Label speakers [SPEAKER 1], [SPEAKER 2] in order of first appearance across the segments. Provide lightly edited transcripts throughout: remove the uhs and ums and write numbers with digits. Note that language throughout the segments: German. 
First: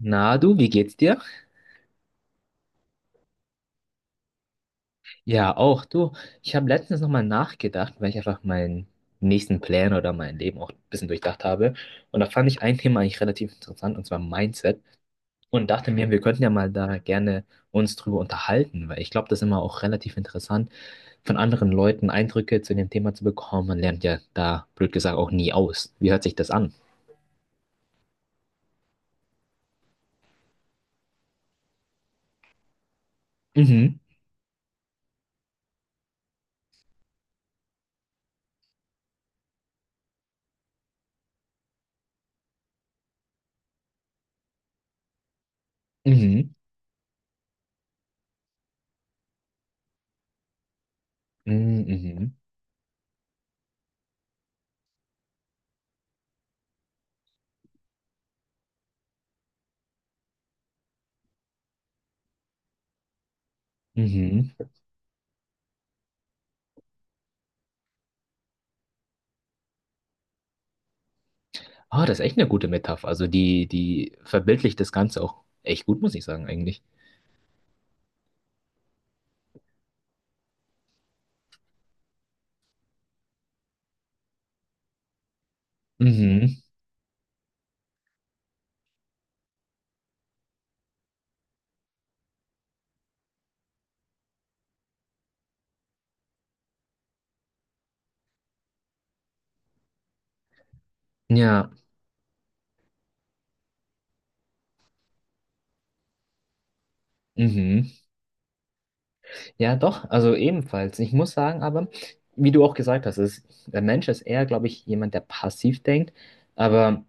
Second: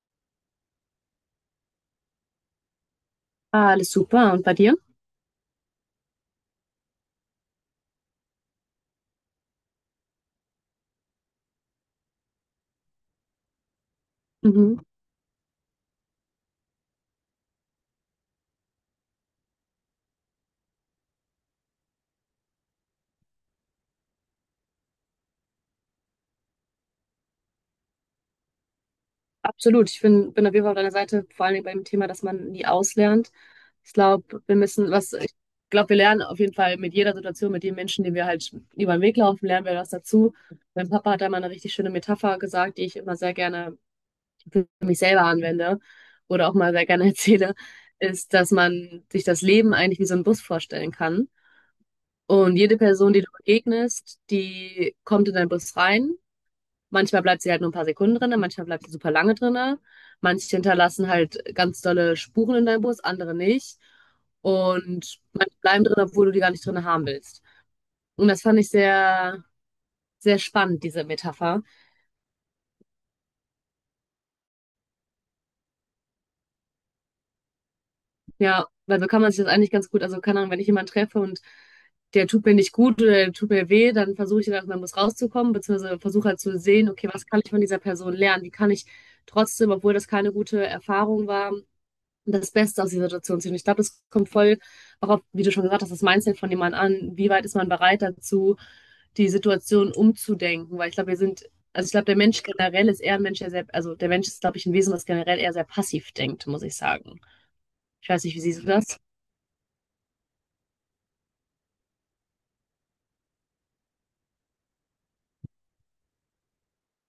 [SPEAKER 1] Na du, wie geht's dir?
[SPEAKER 2] Ah, alles super. Und bei dir?
[SPEAKER 1] Ja, auch du. Ich habe letztens nochmal nachgedacht, weil ich einfach meinen nächsten Plan oder mein Leben auch ein bisschen durchdacht habe. Und da fand ich ein Thema eigentlich relativ interessant, und zwar
[SPEAKER 2] Mhm.
[SPEAKER 1] Mindset. Und dachte mir, wir könnten ja mal da gerne uns drüber unterhalten, weil ich glaube, das ist immer auch relativ interessant, von anderen Leuten Eindrücke zu dem Thema zu bekommen. Man lernt ja da, blöd gesagt, auch nie aus. Wie hört sich das an?
[SPEAKER 2] Absolut. Ich bin auf jeden Fall auf deiner Seite, vor allen allem beim Thema, dass man nie auslernt. Ich
[SPEAKER 1] Mhm,
[SPEAKER 2] glaube, wir müssen, was, ich glaube, wir lernen auf jeden Fall mit jeder Situation, mit den Menschen, die wir halt über den Weg laufen, lernen wir was dazu. Mein Papa hat da mal eine richtig schöne Metapher gesagt, die ich immer sehr gerne für mich selber anwende oder
[SPEAKER 1] mhm,
[SPEAKER 2] auch mal sehr gerne erzähle, ist, dass man sich das Leben eigentlich wie so einen Bus vorstellen kann.
[SPEAKER 1] mhm, mhm,
[SPEAKER 2] Und jede Person, die du begegnest, die kommt in deinen Bus rein. Manchmal bleibt sie halt nur ein paar Sekunden drinne, manchmal bleibt sie super lange drinne. Manche hinterlassen halt ganz dolle Spuren in deinem Bus, andere nicht.
[SPEAKER 1] mhm.
[SPEAKER 2] Und manche bleiben drin, obwohl du die gar nicht drin haben willst. Und das fand ich sehr, sehr spannend, diese Metapher.
[SPEAKER 1] Ah, das ist echt eine gute Metapher. Also die verbildlicht das Ganze auch echt gut, muss ich sagen, eigentlich.
[SPEAKER 2] Ja, weil so kann man sich das eigentlich ganz gut, also keine Ahnung, wenn ich jemanden treffe und der tut mir nicht gut oder der tut mir weh, dann versuche ich dann aus meinem Bus rauszukommen, beziehungsweise versuche halt
[SPEAKER 1] Mhm.
[SPEAKER 2] zu sehen, okay, was kann ich von dieser Person lernen? Wie kann ich trotzdem, obwohl das keine gute Erfahrung war, das Beste aus dieser Situation ziehen. Ich glaube, das kommt voll auch auf, wie du schon gesagt hast, das Mindset von jemand an. Wie weit ist man bereit dazu, die Situation umzudenken? Weil ich glaube, wir sind,
[SPEAKER 1] Ja,
[SPEAKER 2] also ich glaube, der Mensch generell ist eher ein Mensch, der sehr, also der Mensch ist, glaube ich, ein Wesen, das generell eher sehr passiv denkt, muss ich sagen.
[SPEAKER 1] mhm.
[SPEAKER 2] Ich weiß nicht, wie siehst du das?
[SPEAKER 1] Ja, doch, also ebenfalls. Ich muss sagen, aber, wie du auch gesagt hast, ist, der Mensch ist eher, glaube ich, jemand, der passiv denkt. Aber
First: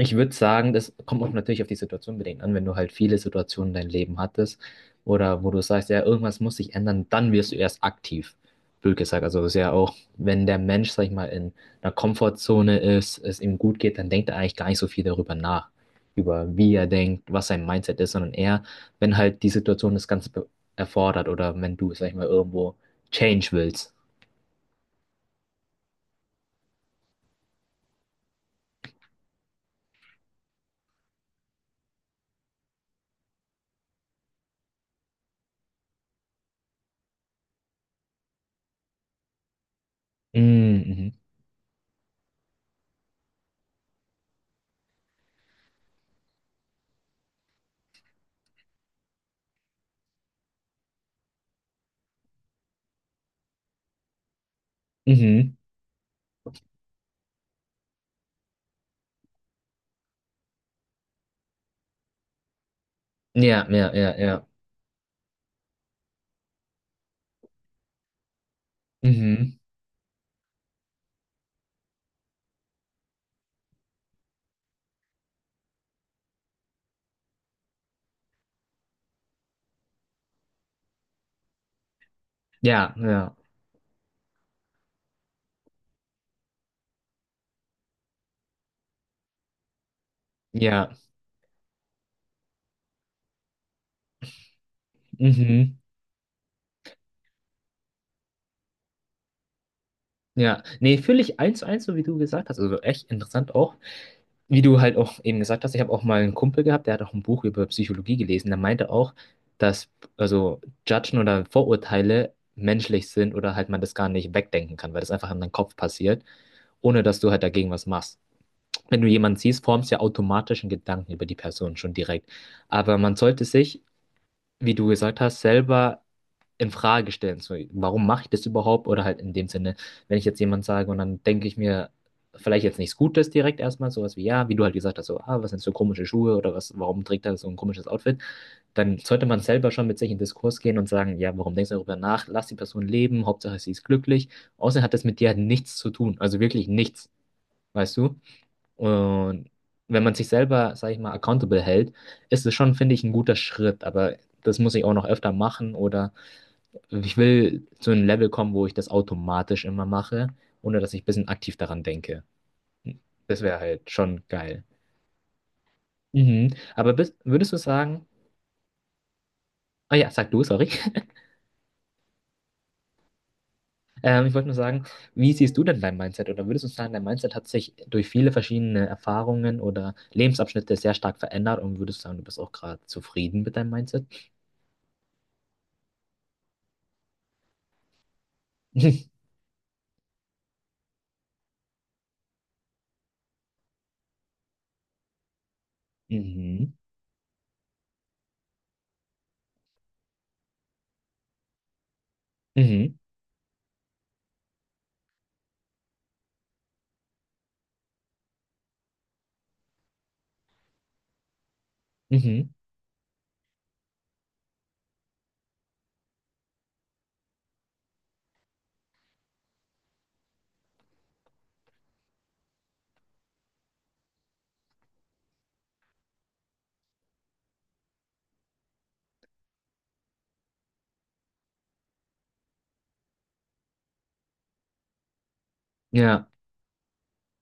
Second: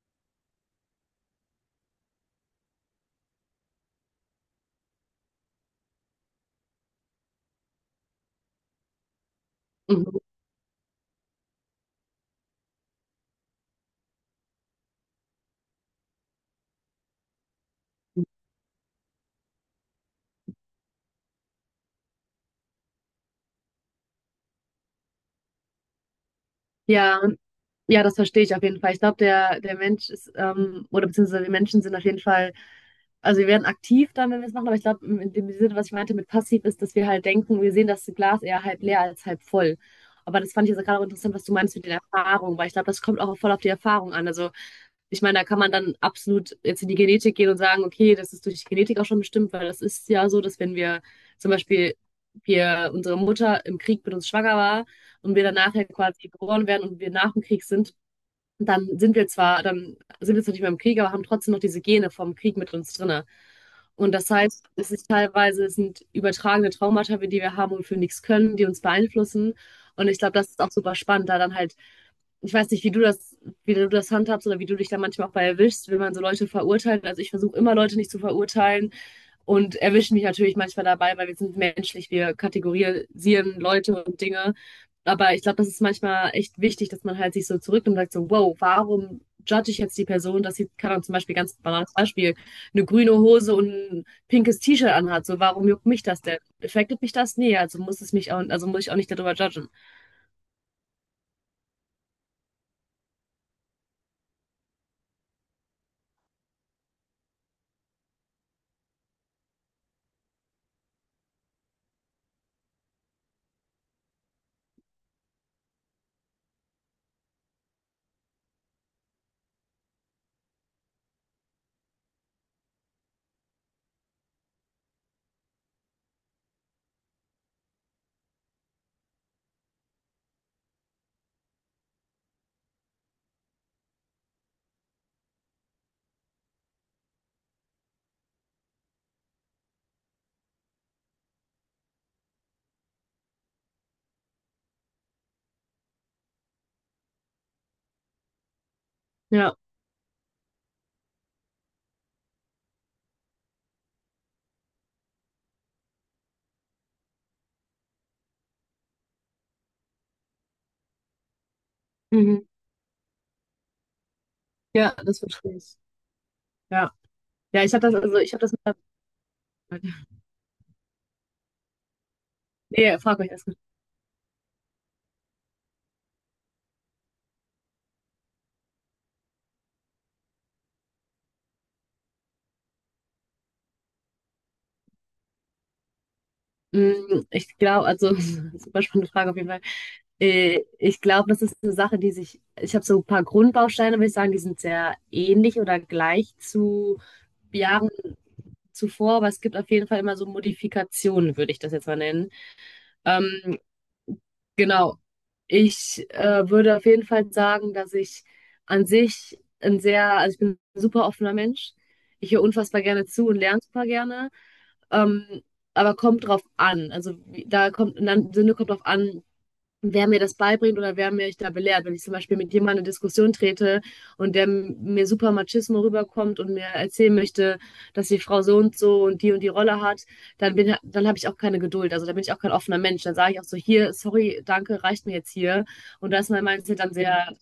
[SPEAKER 1] ich würde sagen, das kommt auch natürlich auf die Situation bedingt an, wenn du halt viele Situationen in deinem Leben hattest oder wo du sagst, ja, irgendwas muss sich ändern, dann wirst du erst aktiv, blöd gesagt. Also es ist ja auch,
[SPEAKER 2] Mhm.
[SPEAKER 1] wenn der Mensch, sag ich mal, in einer Komfortzone ist, es ihm gut geht, dann denkt er eigentlich gar nicht so viel darüber nach, über wie er denkt, was sein Mindset ist, sondern eher, wenn halt die Situation das Ganze erfordert oder wenn du, sag ich mal, irgendwo Change willst.
[SPEAKER 2] Ja, und ja, das verstehe ich auf jeden Fall. Ich glaube, der, der Mensch ist, oder beziehungsweise wir Menschen sind auf jeden Fall, also wir werden aktiv dann, wenn wir es machen, aber ich glaube, in dem Sinne, was ich meinte mit passiv, ist, dass wir halt denken, wir sehen das Glas eher halb leer als halb voll. Aber das fand ich jetzt gerade auch
[SPEAKER 1] Mhm,
[SPEAKER 2] interessant, was du meinst mit den Erfahrungen, weil ich glaube, das kommt auch voll auf die Erfahrung an. Also ich meine, da kann man dann absolut jetzt in die Genetik gehen und sagen, okay, das ist durch die Genetik auch schon bestimmt, weil das ist ja so, dass wenn wir zum Beispiel wir, unsere Mutter im Krieg mit uns schwanger war
[SPEAKER 1] mhm,
[SPEAKER 2] und wir dann
[SPEAKER 1] mhm.
[SPEAKER 2] nachher quasi geboren werden und wir nach dem Krieg sind, dann sind wir zwar nicht mehr im Krieg, aber haben trotzdem noch diese Gene vom Krieg mit uns drinne.
[SPEAKER 1] Ja, ja,
[SPEAKER 2] Und
[SPEAKER 1] ja,
[SPEAKER 2] das
[SPEAKER 1] ja.
[SPEAKER 2] heißt, es ist teilweise, es sind übertragene Traumata, die wir haben und für nichts können, die uns beeinflussen.
[SPEAKER 1] Mhm.
[SPEAKER 2] Und ich glaube, das ist auch super spannend, da dann halt, ich weiß nicht, wie du das handhabst oder wie du dich da manchmal auch bei erwischst, wenn man so Leute verurteilt. Also ich versuche immer Leute nicht zu verurteilen und erwischen mich natürlich manchmal dabei, weil wir sind menschlich, wir
[SPEAKER 1] Ja, ja.
[SPEAKER 2] kategorisieren Leute und Dinge. Aber ich glaube, das ist manchmal echt wichtig, dass man halt sich so zurücknimmt und sagt so, wow, warum judge ich jetzt die Person, dass sie,
[SPEAKER 1] Ja,
[SPEAKER 2] keine Ahnung, zum Beispiel ganz banales Beispiel, eine grüne Hose und ein pinkes T-Shirt anhat. So, warum
[SPEAKER 1] mhm.
[SPEAKER 2] juckt mich das denn? Affectet mich das? Nee, also muss es mich auch, also muss ich auch nicht darüber judgen.
[SPEAKER 1] Ja, nee, fühle ich eins zu eins, so wie du gesagt hast. Also echt interessant auch. Wie du halt auch eben gesagt hast, ich habe auch mal einen Kumpel gehabt, der hat auch ein Buch über Psychologie gelesen. Der meinte auch, dass also Judgen oder Vorurteile menschlich sind oder halt man das gar nicht wegdenken kann, weil das einfach in deinem Kopf passiert, ohne dass du halt dagegen was machst. Wenn du jemanden siehst, formst du ja automatisch einen Gedanken über die Person schon direkt. Aber man sollte sich, wie du gesagt hast, selber in Frage stellen. So, warum mache ich das überhaupt? Oder halt in dem Sinne, wenn ich jetzt jemand sage und dann denke ich mir vielleicht jetzt nichts Gutes direkt erstmal, sowas wie, ja, wie du halt gesagt hast, so, ah, was sind so komische Schuhe oder was, warum trägt er so ein komisches Outfit? Dann sollte man selber schon mit sich in Diskurs gehen und sagen, ja, warum denkst du darüber nach? Lass die Person leben, Hauptsache sie ist glücklich. Außerdem hat das mit dir halt nichts zu tun, also wirklich nichts, weißt du? Und
[SPEAKER 2] Ja.
[SPEAKER 1] wenn man sich selber, sag ich mal, accountable hält, ist es schon, finde ich, ein guter Schritt, aber das muss ich auch noch öfter machen oder ich will zu einem Level kommen, wo ich das automatisch immer mache, ohne dass ich ein bisschen aktiv daran denke.
[SPEAKER 2] Mhm.
[SPEAKER 1] Das wäre halt schon geil.
[SPEAKER 2] Ja, das verstehe ich.
[SPEAKER 1] Mhm.
[SPEAKER 2] Ja.
[SPEAKER 1] Aber würdest du
[SPEAKER 2] Ja, ich habe das,
[SPEAKER 1] sagen,
[SPEAKER 2] also ich habe das.
[SPEAKER 1] ah ja, sag du, sorry.
[SPEAKER 2] Nee, frag euch erst.
[SPEAKER 1] Ich wollte nur sagen, wie siehst du denn dein Mindset? Oder würdest du sagen, dein Mindset hat sich durch viele verschiedene Erfahrungen oder Lebensabschnitte sehr stark verändert und würdest sagen, du bist auch gerade zufrieden mit deinem Mindset?
[SPEAKER 2] Mm, ich glaube, also, super spannende Frage auf jeden Fall. Ich glaube, das ist eine Sache, die sich, ich habe so ein paar Grundbausteine, würde ich sagen, die sind sehr ähnlich oder gleich
[SPEAKER 1] Mhm.
[SPEAKER 2] zu Jahren zuvor, aber es gibt auf jeden Fall immer so Modifikationen, würde ich das jetzt mal nennen.
[SPEAKER 1] Mhm.
[SPEAKER 2] Ähm, genau. Ich würde auf jeden Fall sagen, dass ich an sich ein sehr, also ich bin ein super offener Mensch. Ich höre
[SPEAKER 1] Mhm.
[SPEAKER 2] unfassbar gerne zu und lerne super gerne. Ähm, aber kommt drauf an. Also da kommt, in einem Sinne kommt drauf an, wer mir das beibringt oder wer mich da belehrt. Wenn ich zum Beispiel mit jemandem in eine Diskussion trete und der mir super Machismo rüberkommt und mir erzählen möchte, dass die Frau so und so und die Rolle hat, dann bin, dann habe ich auch keine Geduld. Also da bin ich auch kein offener Mensch. Dann sage ich auch so, hier, sorry, danke, reicht mir jetzt hier. Und da
[SPEAKER 1] Ja,
[SPEAKER 2] ist mein Mindset dann sehr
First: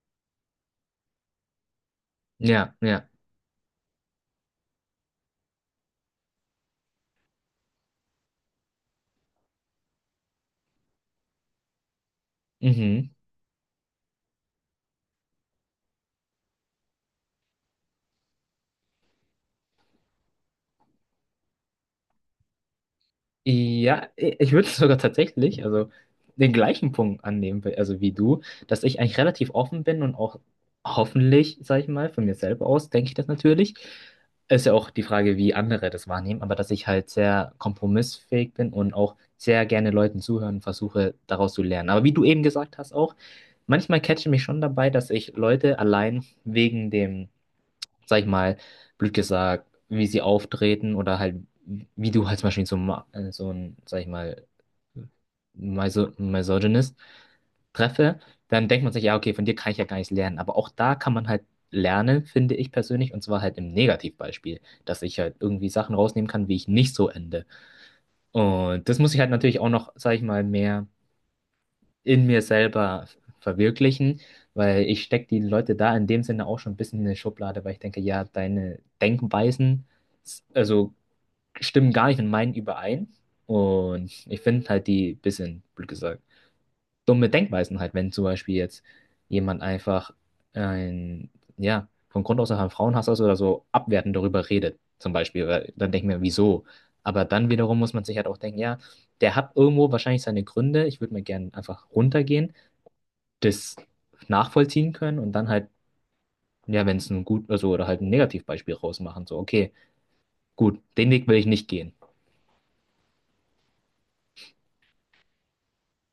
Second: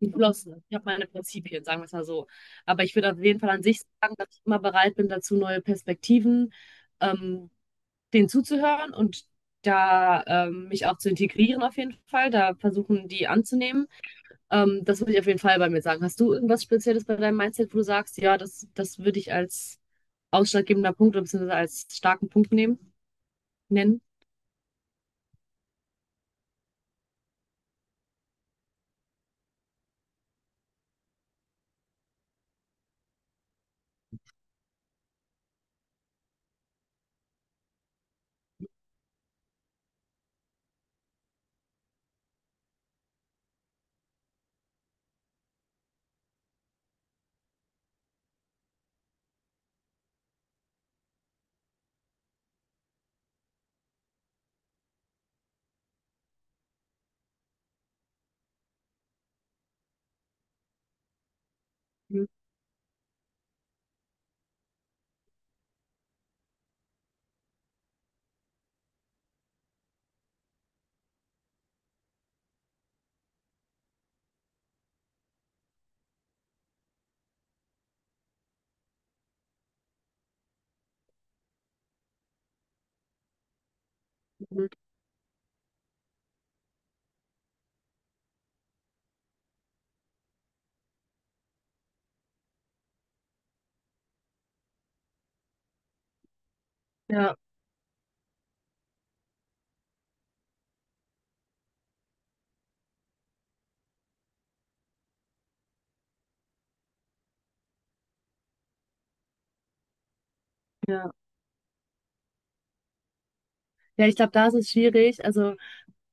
[SPEAKER 2] geschlossen. Ich habe meine Prinzipien, sagen wir es mal so.
[SPEAKER 1] ja,
[SPEAKER 2] Aber ich
[SPEAKER 1] ja.
[SPEAKER 2] würde auf jeden Fall an sich sagen, dass ich immer bereit bin dazu, neue Perspektiven ähm, denen zuzuhören und da mich auch zu integrieren auf jeden Fall, da versuchen
[SPEAKER 1] Mhm.
[SPEAKER 2] die anzunehmen. Das würde ich auf jeden Fall bei mir sagen. Hast du irgendwas Spezielles bei deinem Mindset, wo du sagst, ja, das, das würde ich als ausschlaggebender Punkt oder beziehungsweise als starken Punkt nehmen, nennen?
[SPEAKER 1] Ja, ich würde sogar tatsächlich, also den gleichen Punkt annehmen, also wie du, dass ich eigentlich relativ offen bin und auch hoffentlich, sag ich mal, von mir selber aus denke ich das natürlich. Ist ja auch die Frage, wie andere das wahrnehmen, aber dass ich halt sehr kompromissfähig bin und auch sehr gerne Leuten zuhören und versuche, daraus zu lernen. Aber wie du eben gesagt hast auch, manchmal catche mich schon dabei, dass ich Leute allein wegen dem, sag ich mal, blöd gesagt, wie sie auftreten oder halt, wie du halt zum Beispiel so, so ein, sag ich mal, Misogynist treffe, dann denkt man sich, ja, okay, von dir kann ich ja gar nichts lernen. Aber auch da kann man halt lernen, finde ich persönlich, und zwar halt im Negativbeispiel, dass ich halt irgendwie Sachen rausnehmen kann, wie ich nicht so ende. Und das muss ich halt natürlich auch noch, sag ich mal, mehr in mir selber verwirklichen, weil ich stecke die Leute da in dem Sinne auch schon ein bisschen in eine Schublade, weil ich denke, ja, deine Denkweisen, also stimmen gar nicht mit meinen überein. Und ich finde
[SPEAKER 2] Mhm.
[SPEAKER 1] halt die bisschen, blöd gesagt, dumme Denkweisen halt, wenn zum Beispiel jetzt jemand einfach ein, ja, von Grund aus einfach ein Frauenhass ist oder so abwertend darüber redet, zum Beispiel, weil dann denke ich mir, wieso? Aber
[SPEAKER 2] Ja,
[SPEAKER 1] dann wiederum muss man sich halt auch denken, ja, der hat irgendwo wahrscheinlich seine Gründe. Ich würde mir gerne einfach runtergehen, das nachvollziehen können und dann halt, ja, wenn es ein gut, also oder halt ein Negativbeispiel rausmachen, so, okay, gut, den
[SPEAKER 2] ja.
[SPEAKER 1] Weg will ich nicht gehen.
[SPEAKER 2] Ja, ich glaube, da ist es schwierig.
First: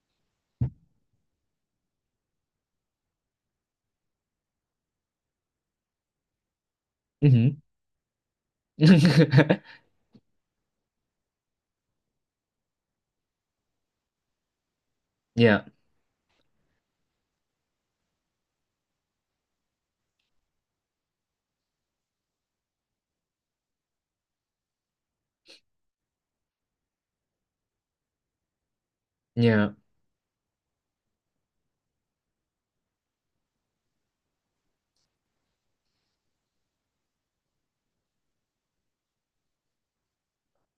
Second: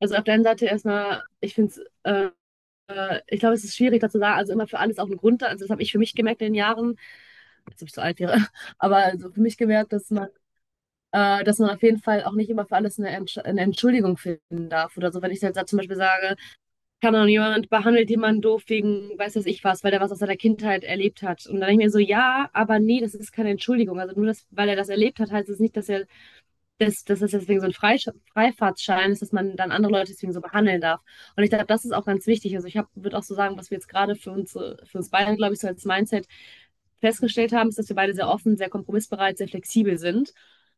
[SPEAKER 2] Also auf der einen Seite erstmal, ich finde es, ich glaube, es ist schwierig, dazu sagen, also immer für alles auch einen Grund. Also das habe ich für mich gemerkt in den Jahren,
[SPEAKER 1] Mhm.
[SPEAKER 2] jetzt bin ich so alt wäre, aber also für mich gemerkt, dass man auf jeden Fall auch nicht immer für alles eine, Entsch eine Entschuldigung finden darf oder so. Wenn ich jetzt da
[SPEAKER 1] Ja,
[SPEAKER 2] zum Beispiel sage, kann auch jemand behandelt jemanden doof wegen, weiß das ich was, weil er was aus seiner Kindheit erlebt hat. Und dann denke ich mir so, ja, aber nee, das ist keine Entschuldigung. Also nur das, weil er das erlebt hat, heißt es nicht, dass er das, das ist deswegen so ein Freifahrtschein ist, dass man dann
[SPEAKER 1] ja,
[SPEAKER 2] andere Leute deswegen so behandeln darf. Und ich glaube, das ist auch ganz wichtig. Also ich würde auch so sagen, was wir jetzt gerade für uns beide, glaube ich, so als Mindset festgestellt haben, ist, dass wir beide sehr offen, sehr kompromissbereit, sehr flexibel sind.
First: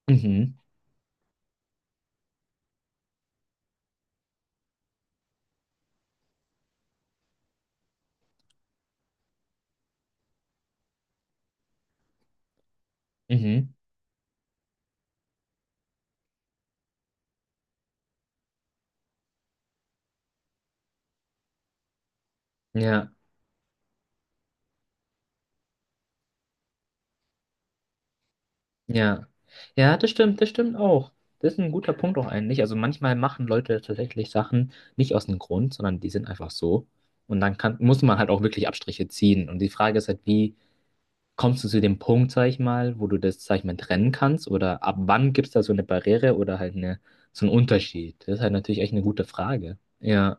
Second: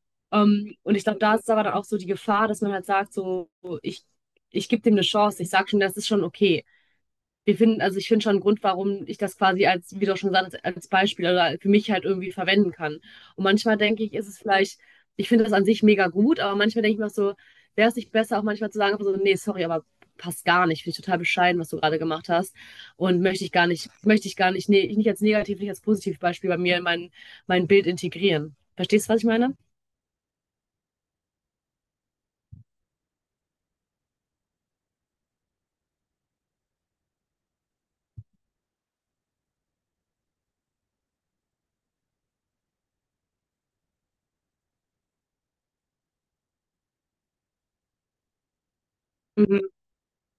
[SPEAKER 1] mhm,
[SPEAKER 2] Und ich glaube, da ist aber dann auch so die Gefahr, dass man halt sagt, so, ich, ich gebe dem eine Chance, ich sage schon, das ist schon okay. Wir finden, also ich finde schon einen Grund, warum ich das quasi als, wie du auch schon gesagt hast, als Beispiel oder für mich halt irgendwie verwenden kann. Und
[SPEAKER 1] mhm,
[SPEAKER 2] manchmal denke ich, ist es vielleicht, ich finde das an sich mega gut, aber manchmal denke ich mir auch so, wäre es nicht besser, auch manchmal zu sagen, so, nee, sorry, aber passt gar nicht, finde ich total bescheiden, was du gerade gemacht hast.
[SPEAKER 1] ja,
[SPEAKER 2] Und möchte ich gar nicht, nee, nicht als negativ, nicht als positiv Beispiel bei mir in mein Bild integrieren. Verstehst du, was ich
[SPEAKER 1] ja.
[SPEAKER 2] meine?
[SPEAKER 1] Ja, das stimmt auch. Das ist ein guter Punkt auch eigentlich. Also manchmal machen Leute tatsächlich Sachen nicht aus dem Grund, sondern die sind einfach so. Und dann kann, muss man halt auch wirklich Abstriche ziehen. Und die Frage ist halt, wie kommst du zu dem Punkt, sag ich mal, wo du das, sag ich mal, trennen kannst? Oder ab wann gibt es da so eine Barriere oder halt eine, so einen Unterschied? Das ist halt natürlich echt eine gute
[SPEAKER 2] Mhm.
[SPEAKER 1] Frage. Ja.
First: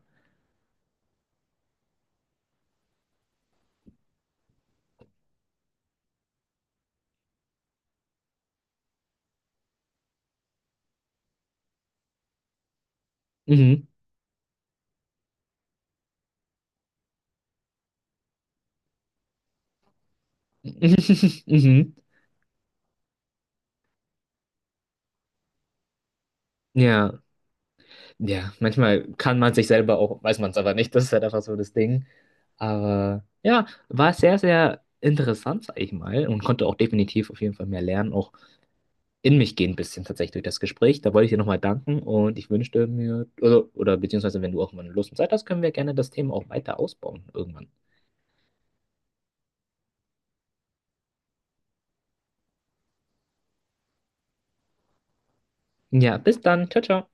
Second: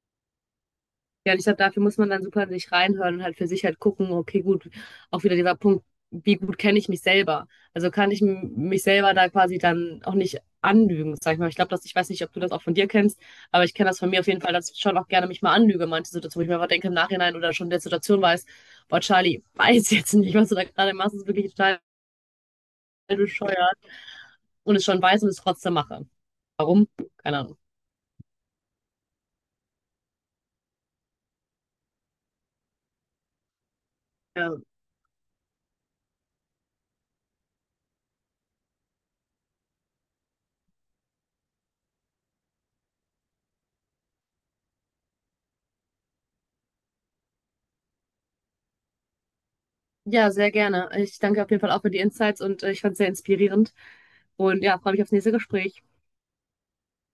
[SPEAKER 2] Ja, und ich glaube, dafür muss man dann super in sich reinhören und halt für sich halt gucken, okay, gut, auch wieder dieser Punkt, wie gut kenne ich mich selber? Also kann ich mich selber da quasi dann auch nicht anlügen, sag ich mal. Ich glaube, dass, ich weiß nicht, ob du das auch von dir kennst, aber ich
[SPEAKER 1] Mhm.
[SPEAKER 2] kenne das von mir auf jeden Fall, dass ich schon auch gerne mich mal anlüge, manche Situationen, wo ich mir einfach denke im Nachhinein oder schon in der Situation weiß, boah, Charlie, weiß jetzt nicht, was du da gerade machst, ist wirklich total
[SPEAKER 1] Mhm.
[SPEAKER 2] bescheuert und es schon weiß und es trotzdem mache. Warum?
[SPEAKER 1] Ja.
[SPEAKER 2] Keine Ahnung.
[SPEAKER 1] Ja. Manchmal kann man sich selber auch, weiß man es aber nicht, das ist halt einfach so das Ding. Aber ja, war sehr,
[SPEAKER 2] Ja,
[SPEAKER 1] sehr interessant, sag ich mal, und konnte auch definitiv auf jeden Fall mehr lernen, auch in mich gehen ein bisschen tatsächlich durch das Gespräch. Da wollte ich dir nochmal danken und ich wünschte mir, oder beziehungsweise wenn du auch mal Lust und Zeit hast, können wir gerne das Thema auch weiter ausbauen irgendwann.
[SPEAKER 2] ja sehr gerne. Ich danke auf jeden Fall auch für die Insights und ich fand es sehr inspirierend. Und ja, freue mich aufs nächste Gespräch.
[SPEAKER 1] Ja, bis dann. Ciao, ciao.